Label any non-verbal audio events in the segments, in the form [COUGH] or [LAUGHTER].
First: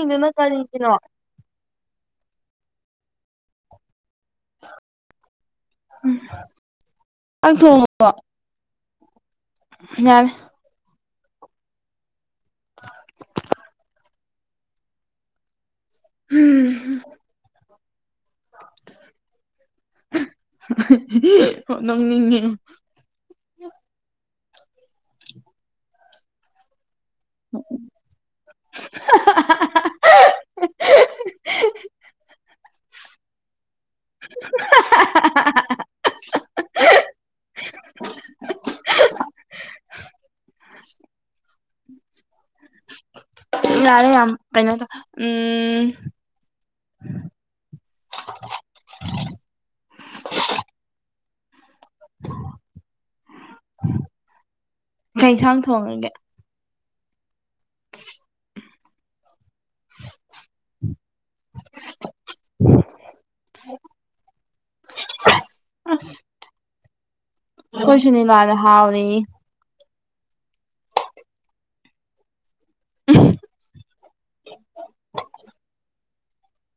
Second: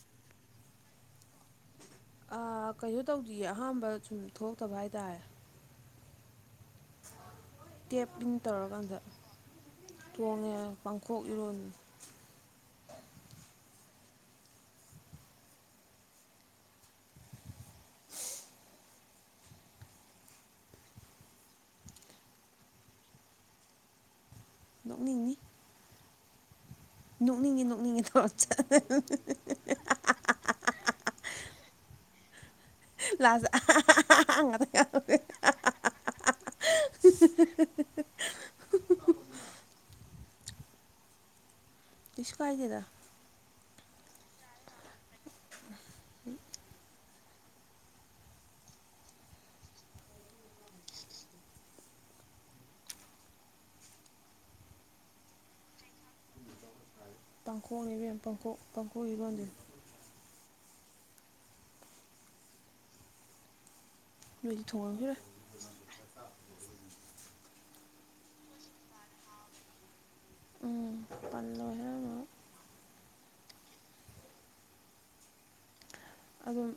ꯏꯅ ꯀꯔꯤꯅꯣ ꯀꯩꯅꯣ ꯇꯧꯗꯌꯦ ꯑꯍꯝꯕ ꯁꯨꯝ ꯊꯣꯛꯇꯕ ꯍꯥꯏꯇꯥꯔꯦ ꯎꯝ ꯇꯦꯞ ꯑꯗꯨꯝ ꯇꯧꯔꯀꯥꯟꯗ ꯌꯥꯔꯦ ꯇꯣꯡꯉꯦ ꯄꯥꯡꯊꯣꯛ ꯏꯔꯨ ꯎꯝ ꯍꯗꯅꯤꯉ ꯅꯣꯛꯅꯤꯡꯉꯤ ꯅꯣꯛꯅꯤꯡ ꯅꯅꯤꯡ ꯊꯔ ꯆ ꯂꯖ ꯇꯁꯀꯥꯏꯗꯗ ꯌꯥꯔꯦ ꯌꯥꯝ ꯑꯩꯅ ꯎꯝ ꯎꯝ ꯀꯩꯁꯥꯡ ꯊꯣꯡꯉꯒꯦ ꯄꯥꯡꯈꯣꯛꯉꯤꯕ ꯄꯈꯣꯛ ꯄꯥꯡꯈꯣꯛꯕꯣꯟꯁꯦ ꯎꯝ ꯃꯗꯤ ꯊꯣꯡꯉ ꯐꯔ ꯈꯁꯤꯅꯤ ꯂꯥꯟ ꯍꯥꯎꯅꯤ ꯎꯝ ꯄꯟ ꯍꯥꯏꯔ ꯑꯗꯨꯝ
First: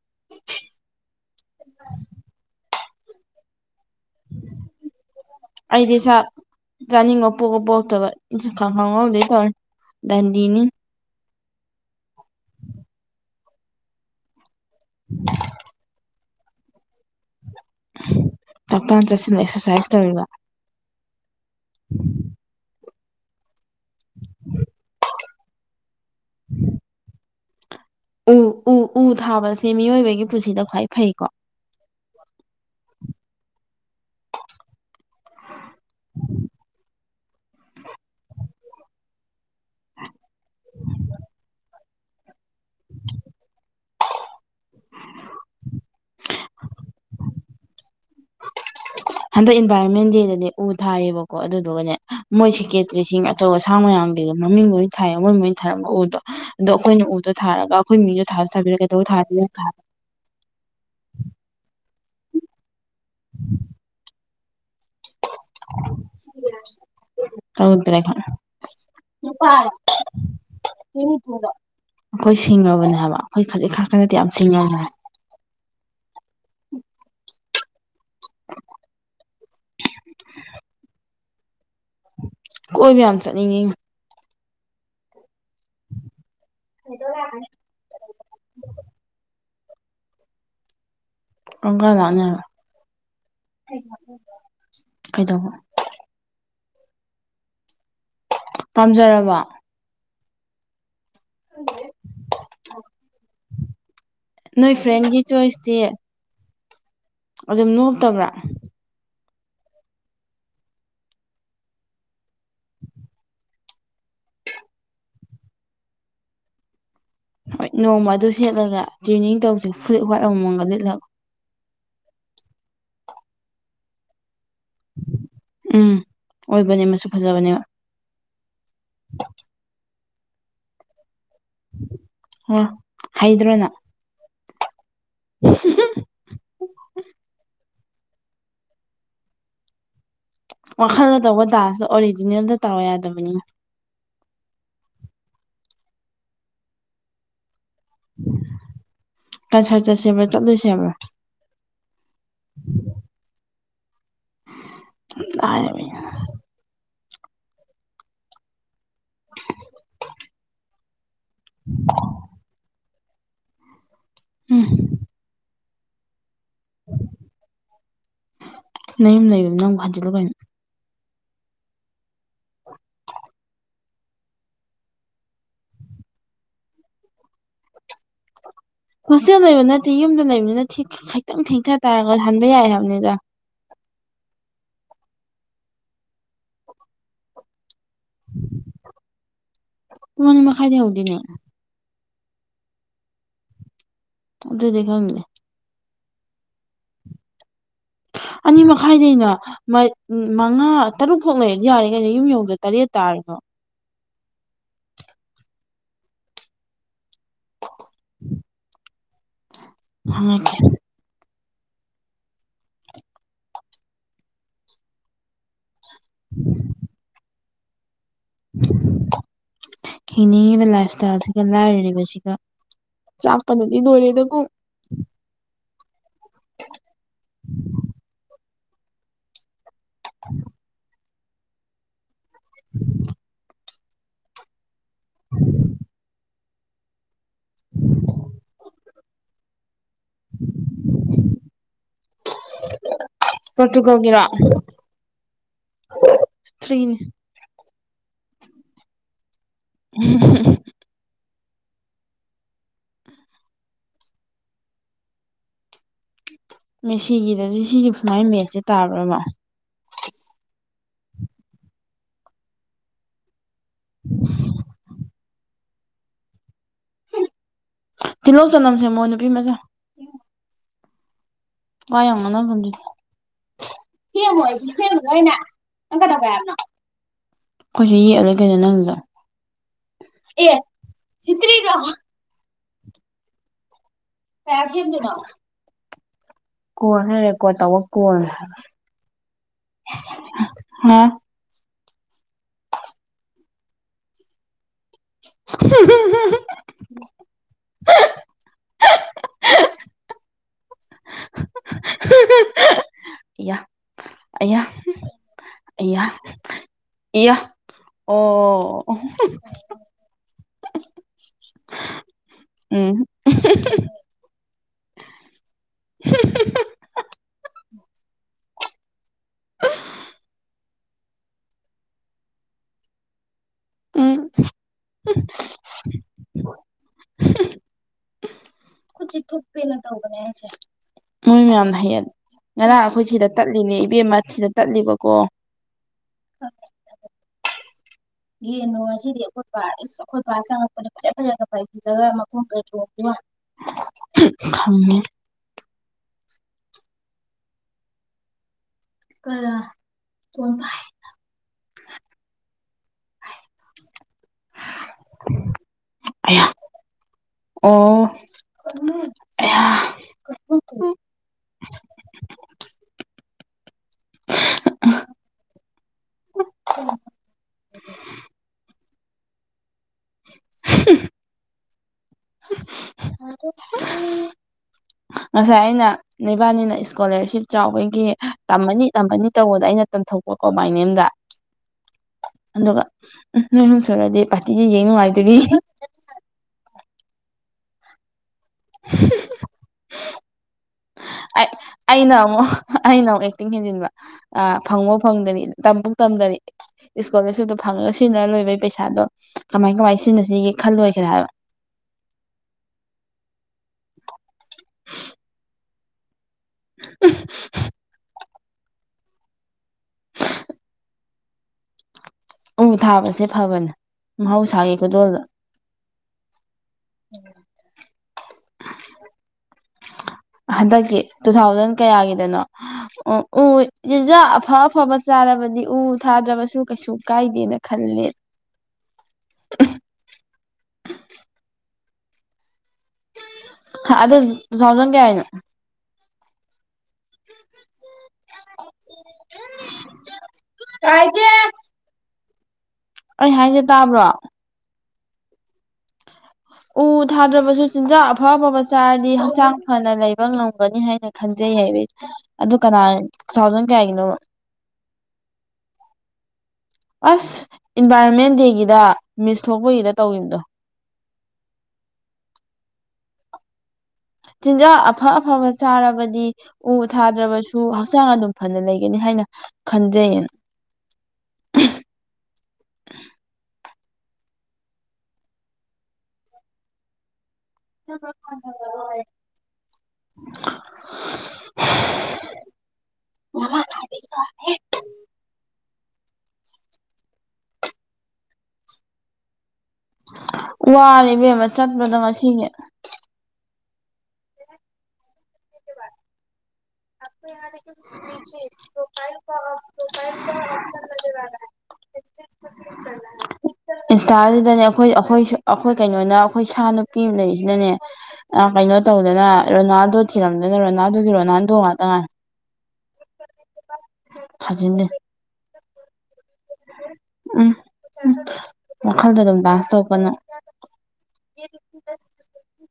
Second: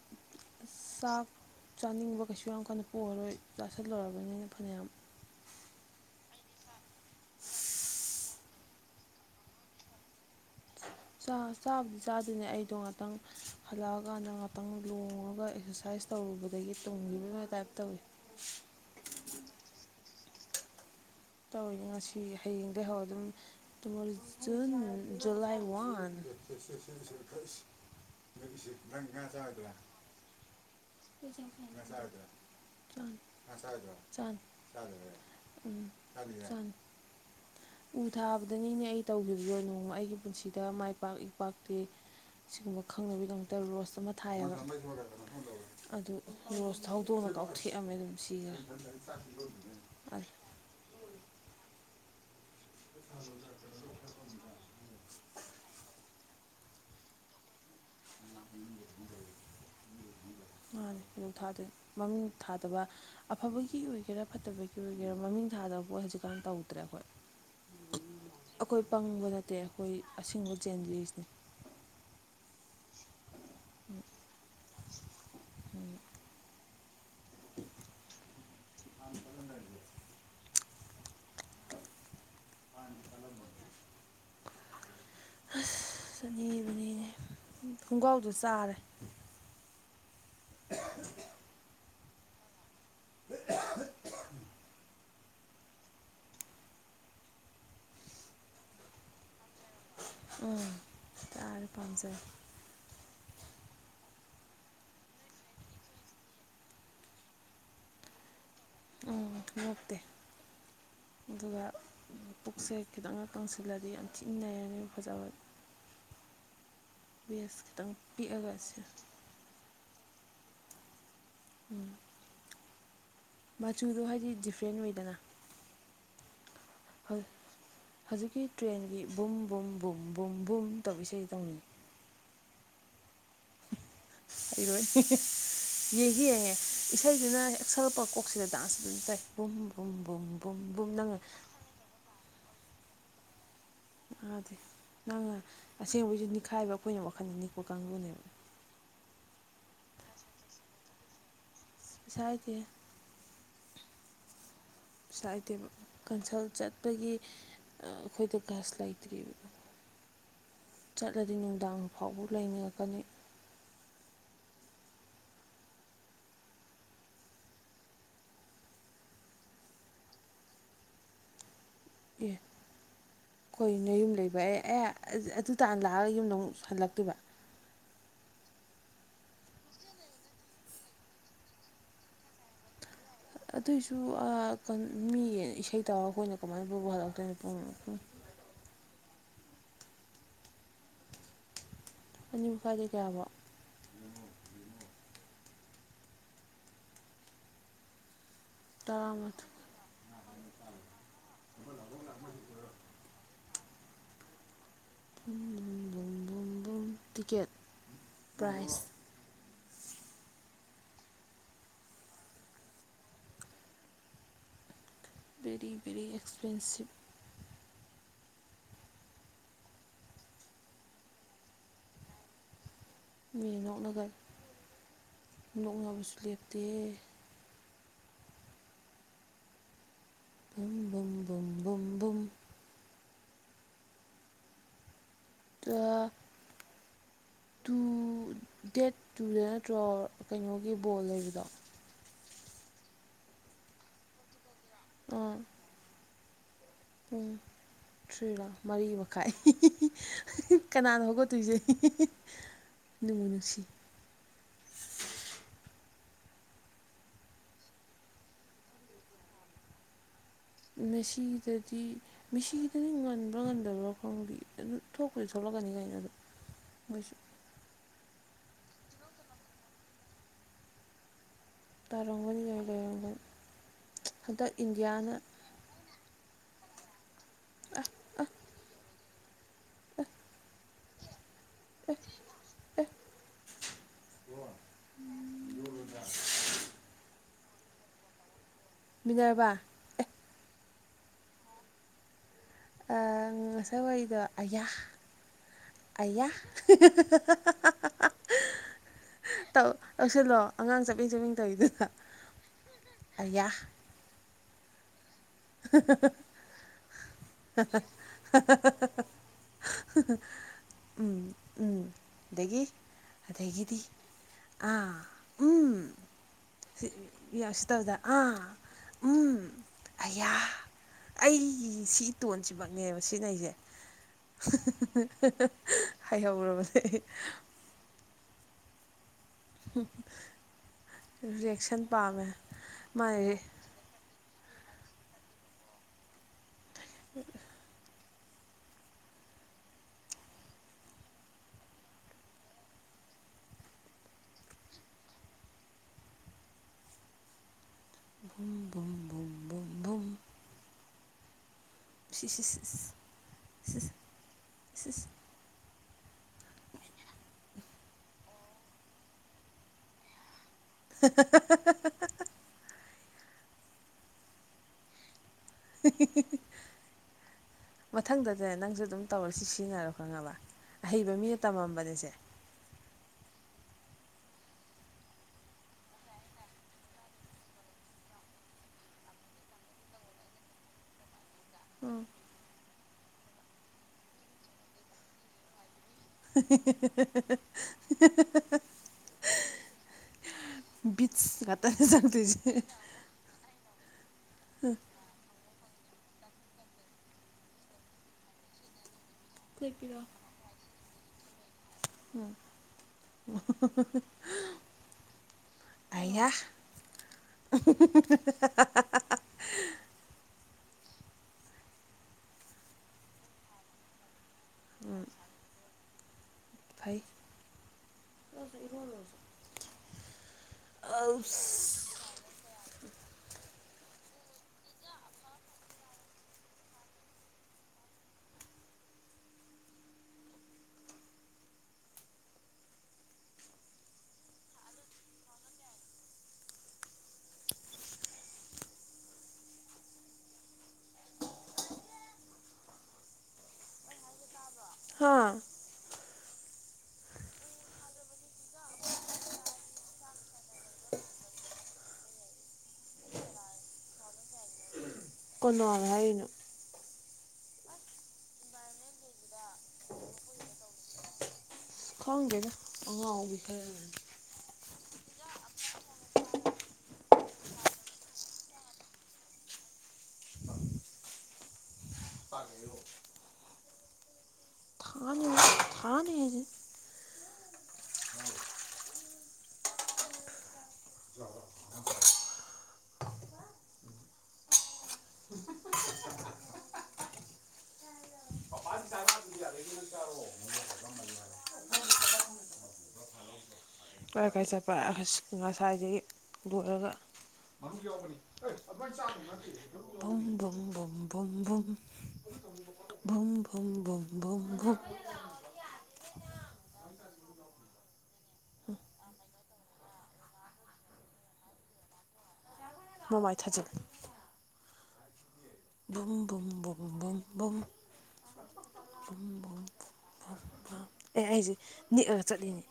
ꯆꯥꯛ ꯆꯥꯅꯤꯡꯕ ꯀꯩꯁꯨ ꯌꯥꯝ ꯀꯟꯅ ꯄꯣꯛꯔꯣꯏ ꯁꯠꯂꯨꯔꯕꯅꯤꯅ ꯐꯅꯌꯥꯝ ꯑꯩꯗꯤꯁ ꯆꯥꯅꯤꯡꯉꯣ ꯄꯣꯛ ꯄꯣꯛꯇꯕ ꯈ ꯈꯪꯍꯧꯗꯣꯏ ꯇꯧꯔ ꯗꯟꯗꯤꯅꯤ ꯆꯥꯕꯨꯗꯤ ꯆꯥꯗꯣꯏꯅꯦ ꯑꯩꯗꯣ ꯉꯥꯛꯇꯪ ꯍꯜꯂꯛꯑꯀꯥꯟꯗ ꯉꯥꯛꯇꯪ ꯂꯣꯡꯉꯒ ꯑꯦꯛꯁꯔꯁꯥꯏꯁ ꯇꯧꯔꯨꯕꯗꯒꯤ ꯇꯨꯡꯈꯤꯕ ꯑꯃ ꯇꯥꯏꯞ ꯇꯧꯏꯤ ꯇꯞꯇꯥꯥꯅ ꯆꯠꯁꯤꯜꯂ ꯑꯦꯛꯁꯔꯁꯥꯏꯁ ꯇꯧꯔꯤꯕ ꯇꯧꯤꯅꯦ ꯉꯁꯤ ꯍꯌꯦꯡꯗꯒꯤꯩ ꯍꯧꯔ ꯑꯗꯨꯝꯃꯣ ꯖꯨꯟ ꯖꯨꯂꯥꯏ ꯋꯥꯟ ꯦ ꯎ ꯎ ꯎ ꯊꯥꯕꯁꯦ ꯃꯤꯑꯣꯏꯕꯒꯤ ꯄꯨꯟꯁꯤꯗ ꯈ꯭ꯋꯥꯏ ꯐꯩꯀꯣ ꯆ ꯆ ꯆ ꯎꯝ ꯊꯪ ꯎ ꯊꯥꯕꯗꯅꯤꯅꯦ ꯑꯩ ꯇꯧꯈꯤꯕꯔꯣ ꯅꯣꯡꯃ ꯑꯩꯒꯤ ꯄꯨꯟꯁꯤꯗ ꯃꯥꯏ ꯄꯥꯛ ꯏ ꯄꯥꯛꯇꯦ ꯁꯤꯒꯨꯝꯕ ꯈꯪꯅꯕꯒꯤꯗꯃꯛꯇ ꯔꯣꯁ ꯑꯃ ꯊꯥꯏꯑꯒ ꯑꯗꯨ ꯔꯣꯁ ꯊꯥꯎꯗꯣꯡꯅ ꯀꯥꯎꯊꯦꯛꯑꯝꯃꯦ ꯑꯗꯨꯝ ꯁꯤꯁꯦ ꯍꯟꯗꯛ ꯏꯟꯚꯥꯏꯔꯣꯟꯃꯦꯟ ꯗꯦꯗꯗꯤ ꯎ ꯊꯥꯏꯌꯦꯕꯀꯣ ꯑꯗꯨꯗꯨꯒꯅꯦ ꯃꯣꯏ ꯀꯦꯠꯔꯤꯁꯤꯡ ꯑꯆꯧ ꯑꯁꯥꯡ ꯃꯌꯥꯝ ꯂꯩꯕꯣ ꯃꯃꯤꯡ ꯂꯣꯏ ꯊꯥꯏ ꯃꯣꯏ ꯃꯣꯏꯅ ꯊꯥꯔꯝꯕ ꯎꯗꯣ ꯑꯗꯣ ꯑꯩꯈꯣꯏꯅ ꯎꯗꯣ ꯊꯥꯔꯒ ꯑꯩꯈꯣꯏ ꯃꯤꯁꯨꯣ ꯊꯥꯁꯨ ꯊꯥꯕꯤꯔꯒꯦ ꯇꯧꯕ ꯊꯥꯗ ꯊꯥ ꯃꯥꯅꯦ ꯀꯩꯗꯧ ꯊꯥꯗꯣꯏꯅꯣ ꯃꯃꯤꯡ ꯊꯥꯗꯕ ꯑꯐꯕꯒꯤ ꯑꯣꯏꯒꯦꯔꯥ ꯐꯠꯇꯕꯒꯤ ꯑꯣꯏꯒ ꯃꯃꯤꯡ ꯊꯥꯗꯕ ꯄꯣꯠ ꯍꯧꯖꯤꯛꯀꯥꯟ ꯇꯧꯗ꯭ꯔꯦ ꯑꯩꯈꯣꯏ ꯇꯧꯗ꯭ꯔꯦ ꯑꯩꯈꯣꯏ ꯄꯪꯕ ꯅꯠꯇꯦ ꯑꯩꯈꯣꯏ ꯑꯁꯦꯡꯕ ꯆꯦꯟꯗꯔꯤꯁꯤꯅꯤ ꯊꯤꯡꯉꯕꯅꯦ ꯍꯥꯏꯕ ꯑꯩꯈꯣꯏ ꯈꯖꯤꯛ ꯈꯔ ꯈꯗꯗꯤ ꯌꯥꯝ ꯊꯁꯤꯡꯉꯈ꯭ꯔꯦ ꯎꯝ ꯀꯣꯏ ꯃꯌꯥꯝ ꯆꯠꯅꯤꯡꯉꯤ ꯑꯁ ꯆꯅꯤꯕꯅꯤꯅꯦ ꯈꯣꯡꯒ꯭ꯔꯥꯎꯗꯨ ꯆꯥꯔꯦ ꯑꯣꯒꯥ ꯇꯅꯦ ꯀꯩꯗꯧꯕ ꯄꯥꯝꯖꯔꯕ ꯎ ꯆꯔ ꯄꯥꯖ ꯅꯣꯏ ꯐ꯭ꯔꯦꯟꯒꯤ ꯆꯣꯏꯁꯇꯤ ꯑꯗꯨꯝ ꯅꯣꯞꯇꯕ꯭ꯔꯥ ꯑꯣ ꯂꯣꯛꯇꯦ [UNINTELLIGIBLE] ꯑꯗꯨꯒ ꯄꯨꯛꯁꯦ ꯈꯤꯇꯪꯅ ꯀꯪꯁꯤꯜꯂꯗꯤ ꯌꯥꯝ ꯊꯤꯅꯩꯔꯅꯤ ꯐꯖꯕ ꯋꯦꯁ ꯍꯣꯏ ꯈꯤꯇꯪ ꯅꯣꯡꯃ ꯑꯗꯨ ꯄꯤꯛꯑꯒ ꯁꯦꯠꯂꯒ ꯇ꯭ꯔꯤꯅꯤꯡ ꯇꯧꯁꯨ ꯐ꯭ꯂꯤꯞ ꯋꯥꯔꯠ ꯑꯃꯃꯝꯒ ꯂꯤꯠꯂꯑꯣ ꯎꯝ ꯃꯆꯨꯗꯣ ꯍꯥꯏꯗꯤ ꯗꯤꯐ꯭ꯔꯦꯟ ꯑꯣꯏꯗꯅ ꯎꯝ ꯑꯣꯏꯕꯅꯦ ꯃꯁꯨ ꯐꯖꯕꯅꯦꯕ ꯍꯧꯖꯤꯛꯀꯤ ꯇ꯭ꯔꯦꯟꯒꯤ ꯚꯨꯝ ꯚꯨꯝ ꯚꯨꯝ ꯚꯨꯝ ꯚꯨꯝ ꯇꯧ ꯏꯁꯩ ꯇꯧꯅꯤ ꯑ ꯍꯩꯗ꯭ꯔꯣꯅ ꯑꯩꯔꯣꯏ ꯌꯦꯡꯁꯤꯌꯦꯍꯦ ꯏꯁꯩꯁꯤꯅ ꯁꯛꯂꯛꯄ ꯀꯣꯛꯁꯤꯗ ꯗꯥꯟꯁ ꯑꯗꯨꯝ ꯆꯥꯏ ꯕꯨꯝꯨꯝ ꯋꯥꯈꯜꯗ ꯇꯧꯕ ꯗꯥꯟꯁꯇ ꯑꯣꯔꯤꯖꯤꯅꯦꯜꯗ ꯇꯥ ꯌꯥꯗꯕꯅꯤꯅ ꯑꯗ ꯅꯪ ꯑꯁꯦꯡꯕꯩꯁꯨ ꯅꯤꯡꯅꯤꯈꯥꯏꯕ ꯑꯩꯈꯣꯏꯅ ꯋꯥꯈꯜꯗꯅꯤꯀꯣ ꯀꯥꯡ ꯇꯁꯔ ꯆꯠꯁꯕ꯭ꯔ ꯆꯠꯂꯣꯏꯁꯦ ꯍꯥꯏꯕ꯭ꯔ ꯄꯁꯥꯏꯗ ꯁꯥꯏꯗꯦ ꯂꯥꯏꯔꯕꯅꯤꯅ ꯀꯟꯁꯜ ꯆꯠꯄꯒꯤ ꯑꯩꯈꯣꯏꯗ ꯒꯥꯁ ꯂꯩꯇꯦ [UNINTELLIGIBLE] ꯆꯠꯂꯗꯤ ꯅꯨꯡꯗꯥꯡ ꯐꯥꯎꯕ ꯂꯩꯅꯤꯡꯔꯛꯀꯅꯤ ꯎꯝ ꯅꯨꯝ ꯂꯩꯕ ꯅꯪꯕꯨ ꯍꯟꯖꯤꯜꯂꯨ ꯀꯅ ꯑꯦ ꯅ ꯌꯨꯝ ꯂꯩꯕ ꯑꯦ ꯑꯦ ꯑꯗꯨ ꯇꯥꯅ ꯂꯥꯛꯑꯒ ꯌꯨꯝꯗ ꯑꯃꯨꯛ ꯍꯜꯂꯛꯇꯣꯏꯕ ꯍꯣꯁꯇꯦꯜ ꯂꯩꯕ ꯅꯠꯇꯦ ꯌꯨꯝꯗ ꯂꯩꯕ ꯅꯠꯇꯦ ꯈꯤꯇꯪ ꯊꯦꯡꯊ ꯇꯥꯔꯒ ꯍꯟꯕ ꯌꯥꯏ ꯍꯥꯏꯕꯅꯤꯗ ꯑꯇꯩꯁꯨ ꯃꯤ ꯏꯁꯩ ꯇꯥꯔꯒ ꯑꯩꯈꯣꯏꯅ ꯀꯃꯥꯏꯅ ꯄꯨꯕ ꯍꯜꯂꯛꯇꯣꯏꯅꯣꯨꯡ ꯀꯅ ꯃꯈ ꯈꯥꯏꯗꯤ ꯍꯧꯗꯤꯅꯦ ꯑꯅꯤ ꯃꯈꯥꯏꯗꯤ ꯀꯌꯥꯕꯣ ꯑꯣ ꯇ ꯗ ꯃꯤꯦ ꯑꯅꯤ ꯃꯈꯥꯏꯗꯩꯅ ꯇꯔꯥꯃꯥꯊꯣꯏ ꯎꯝ ꯃꯉꯥ ꯇꯔꯨꯛ ꯐꯥꯎ ꯂꯩꯔꯗꯤ ꯌꯥꯔꯦ ꯀꯩꯅꯣ ꯌꯨꯝ ꯌꯧꯗ ꯇꯔꯦꯠ ꯇꯥꯔꯦꯀꯣ ꯇꯤꯀꯦꯠ ꯄ꯭ꯔꯥꯏꯖ ꯍ ꯕꯦꯔꯤ ꯕꯦꯔꯤ ꯑꯦꯛꯁꯄꯦꯟꯁꯤꯞ ꯍꯤꯡꯅꯤꯡꯉꯤꯕ ꯂꯥꯏꯞ ꯏꯁꯇꯥꯏꯜꯁꯤꯒ ꯂꯥꯏꯔꯔꯤꯕꯁꯤꯒ ꯃꯤ ꯆꯥꯄꯅꯗꯤ ꯅꯣꯛꯅꯒꯅꯤ ꯂꯣꯔꯦꯗꯣ ꯅꯣꯛꯅꯕꯁꯨ ꯂꯦꯞꯇꯦ ꯨꯝ [UNINTELLIGIBLE] ꯇ ꯇꯨ ꯗꯦꯠ ꯇꯨꯗ ꯅꯠꯇ꯭ꯔꯣ ꯀꯩꯅꯣꯒꯤ ꯕꯣꯜ ꯂꯩꯕꯗꯣ ꯄꯨꯠꯇꯀꯒꯔꯣ ꯎꯝ ꯊ꯭ꯔꯤꯅꯤ ꯊꯔꯤꯔꯥ ꯃꯔꯤ ꯃꯈꯥꯏ ꯎ ꯇꯨꯏꯖꯩ ꯅꯣꯡꯃꯣ ꯅꯨꯡꯁꯤ ꯃ ꯁꯤꯒꯤꯗ ꯁꯤꯒꯤ ꯁꯨꯃꯥꯏ ꯃꯦꯠꯁꯦ ꯇꯥꯕ꯭ꯔꯕ ꯃꯦꯁꯤꯗꯗꯤ ꯃꯦꯁꯤꯒꯤꯗꯗꯤ ꯉꯟꯕ꯭ꯔꯥ ꯉꯟꯗꯕ꯭ꯔꯥ ꯈꯪꯗꯗꯤ ꯑꯗꯨ ꯊꯣꯛ ꯑꯩꯈꯣꯏꯁꯨ ꯊꯣꯛꯂꯛꯀꯅꯤ ꯀꯩꯅꯣ ꯑꯗꯣ ꯑꯩꯩꯁꯨ ꯇꯤꯂꯧ ꯆꯅꯝꯁꯦ ꯃꯣ ꯅꯨꯄꯤ ꯃꯆꯥ ꯀ ꯇꯥꯔꯝꯒꯅꯤ ꯀꯩꯅꯣ ꯂꯩꯔꯝꯒꯅꯤ ꯍꯟꯗꯛ ꯑꯩꯈꯣꯏꯁꯨ ꯏꯟꯗꯤꯌꯥꯅ ꯌꯦꯛꯑꯂ ꯀꯩꯅꯣ ꯅꯪꯗ ꯑꯦ ꯁꯤꯇꯔꯤ ꯂ ꯑ ꯐꯁꯅꯤꯅꯥ ꯀꯍ ꯍꯥꯏꯔꯦ ꯀꯣ ꯇꯧꯕ ꯀꯟ ꯍꯥꯏ ꯃꯤꯅꯔꯕ ꯑꯦ ꯍꯥꯥ ꯉꯁ ꯍꯣꯏꯗꯣ ꯑꯌꯥ ꯑꯌꯥ [UNINTELLIGIBLE] ꯇꯧꯁꯤꯜꯂꯣ ꯑꯉꯥꯡ ꯆꯠꯃꯤꯡ ꯆꯠꯃꯤꯟ ꯇꯧꯏꯤꯗꯨꯗ ꯑꯦꯌꯥ ꯑꯌꯥ ꯏꯌꯥ ꯏꯌꯥ ꯑꯣ ꯎꯝ ꯎꯝ ꯑꯗꯒꯤ ꯎꯝ ꯑꯗꯒꯤ ꯑꯥ ꯎꯝ ꯑꯁꯗꯥꯎꯗ ꯑ ꯍ ꯑꯩꯒꯤ ꯁꯤ ꯇꯣꯟꯁꯤꯃꯛꯅꯦꯕ ꯁꯤꯅꯩꯁꯦ ꯎꯝ ꯍꯥꯏꯍꯧꯔꯕꯁꯦ ꯊꯨꯞꯄꯤꯅ ꯇꯧꯕꯅꯦ ꯍꯥꯏꯁꯦ ꯃꯣꯏ ꯃꯌꯥꯝꯅ ꯔꯤꯌꯦꯛꯁꯟ ꯍꯌꯦꯜꯂꯤ ꯄꯥꯝꯃꯦ ꯉꯔꯥꯡ ꯑꯩꯈꯣꯏ ꯃꯥꯏ ꯁꯤꯗ ꯇꯠꯂꯤꯅꯦ ꯏꯕꯦꯝꯃ ꯁꯤꯗ ꯆꯠꯂꯤꯕꯀꯣ ꯌꯦꯡꯟꯅꯨ ꯉꯁꯤꯗꯤ ꯑꯩꯈꯣꯏꯄ ꯑꯁ ꯑꯩꯈꯣꯏꯄ ꯆꯪꯉꯛꯄꯗ ꯐꯔꯦ ꯐꯔꯦꯒ ꯄꯥꯏꯁꯤꯜꯂꯒ ꯃꯈꯣꯡꯗ ꯆꯣꯡꯕꯒ ꯈꯝꯅꯤ ꯍꯝ ꯀ ꯀꯣꯟ ꯁꯤ ꯁꯤ ꯁꯤ ꯁꯤ ꯑ ꯑꯣ ꯑꯌꯥ [UNINTELLIGIBLE] ꯃꯊꯪꯗꯅꯦ ꯅꯪꯁꯨ ꯑꯗꯨꯝ ꯇꯧꯔ ꯁꯤ ꯁꯤꯖꯤꯟꯅꯔꯣ ꯈꯪꯉꯕ ꯑꯍꯩꯕ ꯃꯤꯅ ꯇꯝꯃꯝꯕꯅꯤꯁꯦ [UNINTELLIGIBLE] ꯉꯁꯥꯏ ꯑꯩꯅ ꯅꯕꯥꯅꯤꯅ ꯏꯁꯀꯣꯂꯥꯔꯁꯤꯞ ꯆꯥꯎꯕꯒꯤ ꯇꯝꯃꯅꯤ ꯇꯝꯃꯅꯤ ꯇꯧꯕꯗ ꯑꯩꯅ ꯇꯝꯊꯣꯛꯄ ꯄꯣ ꯃꯥꯏꯅꯦꯗ ꯎꯝ ꯑꯗꯨꯒ ꯎꯝ ꯁꯣꯏꯨꯔꯗꯤ ꯄꯥꯔꯇꯤꯗꯤꯦ ꯌꯦꯡ ꯅꯨꯡꯉꯥꯏꯗꯨꯣꯏꯅꯤ [UNINTELLIGIBLE] [UNINTELLIGIBLE] ꯕꯤꯠꯁ ꯉꯥꯛꯇꯅꯦ ꯑꯩꯅ ꯑꯃꯨꯛ ꯆꯪꯗꯣꯏꯁꯦ ꯑꯩꯅ ꯑꯃꯨꯛ ꯑꯦꯛꯇꯤꯡ ꯍꯦꯟꯖꯤꯟꯕ ꯐꯪꯕꯣ ꯐꯪꯗꯅꯤꯗ ꯇꯝ ꯇꯝꯗ ꯏꯁꯀꯣꯂꯔꯁꯤꯞꯇꯣ ꯐꯪꯉꯒ ꯁꯤꯨꯅ ꯂꯣꯏꯕꯒꯤ ꯄꯩꯁꯥꯗꯣ ꯀꯃꯥꯏ ꯂꯦꯞꯄꯤꯔꯣ ꯀꯃꯥꯏꯅ ꯁꯤꯟꯅꯁꯤꯒꯦ ꯈꯜꯂꯣꯏꯁꯤꯦꯔꯥ ꯍꯥꯏꯕ ꯑꯌꯥ ꯎ ꯊꯥꯕꯁꯦ ꯐꯕꯅꯦ ꯃꯍꯧꯁꯥꯒꯤ ꯈꯨꯗꯣꯜꯗ ꯐꯩ ꯍꯟꯗꯛꯀꯤ ꯇꯨ ꯊꯥꯎꯖꯟ ꯀꯌꯥꯒꯤꯗꯅꯣ ꯎ ꯎ ꯆꯤꯟꯖꯥꯛ ꯑꯐ ꯑꯐꯕ ꯆꯥꯔꯕꯗꯤ ꯎ ꯊꯥꯗ꯭ꯔꯕꯁꯨ ꯀꯩꯁꯨ ꯀꯥꯏꯗꯦ ꯈꯜꯂꯦ ꯑꯗ ꯁꯖ ꯀꯦ ꯍꯥꯏꯅ ꯎ ꯀꯥꯏ ꯀ ꯑꯩ ꯍꯥꯏꯖꯦ ꯇꯥꯕ꯭ꯔꯣ ꯍꯥꯥ ꯎ ꯊꯥꯗ꯭ꯔꯕꯁꯨ ꯆꯤꯟꯖꯥꯛ ꯑꯐ ꯑꯐꯕ ꯆꯥꯔꯗꯤ ꯍꯛꯆꯥꯡ ꯐꯅ ꯂꯩꯕ ꯉꯝꯒꯅꯤ ꯍꯥꯏꯅ ꯈꯟꯖꯩ ꯍꯥꯏ ꯑꯗꯨ ꯀꯅꯥ ꯊꯥꯎꯖꯟ ꯀꯌꯥꯒꯤꯅꯣ ꯀꯣꯅꯥꯜ ꯍꯥꯏꯔꯤꯅꯨ ꯑꯁ ꯏꯟꯚꯥꯏꯔꯣꯟꯃꯦꯟ ꯗꯦꯒꯤꯗ ꯃꯤꯁ ꯊꯣꯛꯄꯒꯤꯗ ꯇꯧꯗꯣ ꯈꯥꯡꯒꯦꯗ ꯑꯉ ꯈꯔ ꯆꯤꯟꯖꯥꯛ ꯑꯐ ꯑꯐꯕ ꯆꯥꯔꯕꯗꯤ ꯎ ꯊꯥꯗ꯭ꯔꯕꯁꯨ ꯍꯛꯆꯥꯡ ꯑꯗꯨꯝ ꯐꯅ ꯂꯩꯒꯅꯤ ꯍꯥꯏꯅ ꯈꯟꯖꯌꯦꯟ ꯊꯥꯅꯤ ꯊꯥꯅꯤ ꯍꯥꯏꯁꯦ ꯍ ꯈ ꯋꯥꯅꯦ ꯏꯕꯦꯝꯕ ꯆꯠꯄꯗ ꯉꯁꯤꯅꯦ ꯀꯥꯏ ꯀꯥꯏ ꯆꯠꯄ ꯉꯁꯥꯏꯗꯒꯤ ꯂꯑꯒ ꯝ ꯕꯨꯝ ꯏꯟꯁꯇꯥꯁꯤꯗꯅꯦ ꯕꯨꯝ ꯑꯩꯈꯣꯏ ꯑꯩꯈꯣꯏꯁꯨ ꯑꯩꯈꯣꯏ ꯀꯩꯅꯣ ꯀꯩꯅꯣꯅ ꯑꯩꯈꯣꯏ ꯁꯥ ꯅꯨꯄꯤ ꯑꯃ ꯂꯩꯔꯤꯁꯤꯅꯅꯦ ꯀꯩꯅꯣ ꯇꯧꯗꯅ ꯔꯣꯅꯥꯜꯗꯣ ꯊꯤꯔꯝꯗꯅ ꯔꯣꯅꯥꯗꯨꯒꯤ ꯔꯣꯅꯥꯟ ꯇꯣꯉꯥꯛ ꯇꯉꯥꯏ ꯃꯃꯥꯏ ꯊꯥꯖꯛ ꯎꯟꯅ ꯕꯨꯝ ꯕꯨꯝ ꯕꯨꯝ ꯕꯨꯝ ꯎꯝ ꯕꯨꯝ ꯎ ꯋꯥꯈꯜꯗ ꯑꯗꯨꯝ ꯕꯨꯝ ꯗꯥꯟꯁ ꯇꯧꯕꯅꯣ ꯑꯦ ꯑꯩꯁꯦ ꯅꯤꯛꯑꯒ ꯆꯠꯂꯤꯅꯦ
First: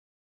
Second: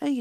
ꯑꯩꯒꯤ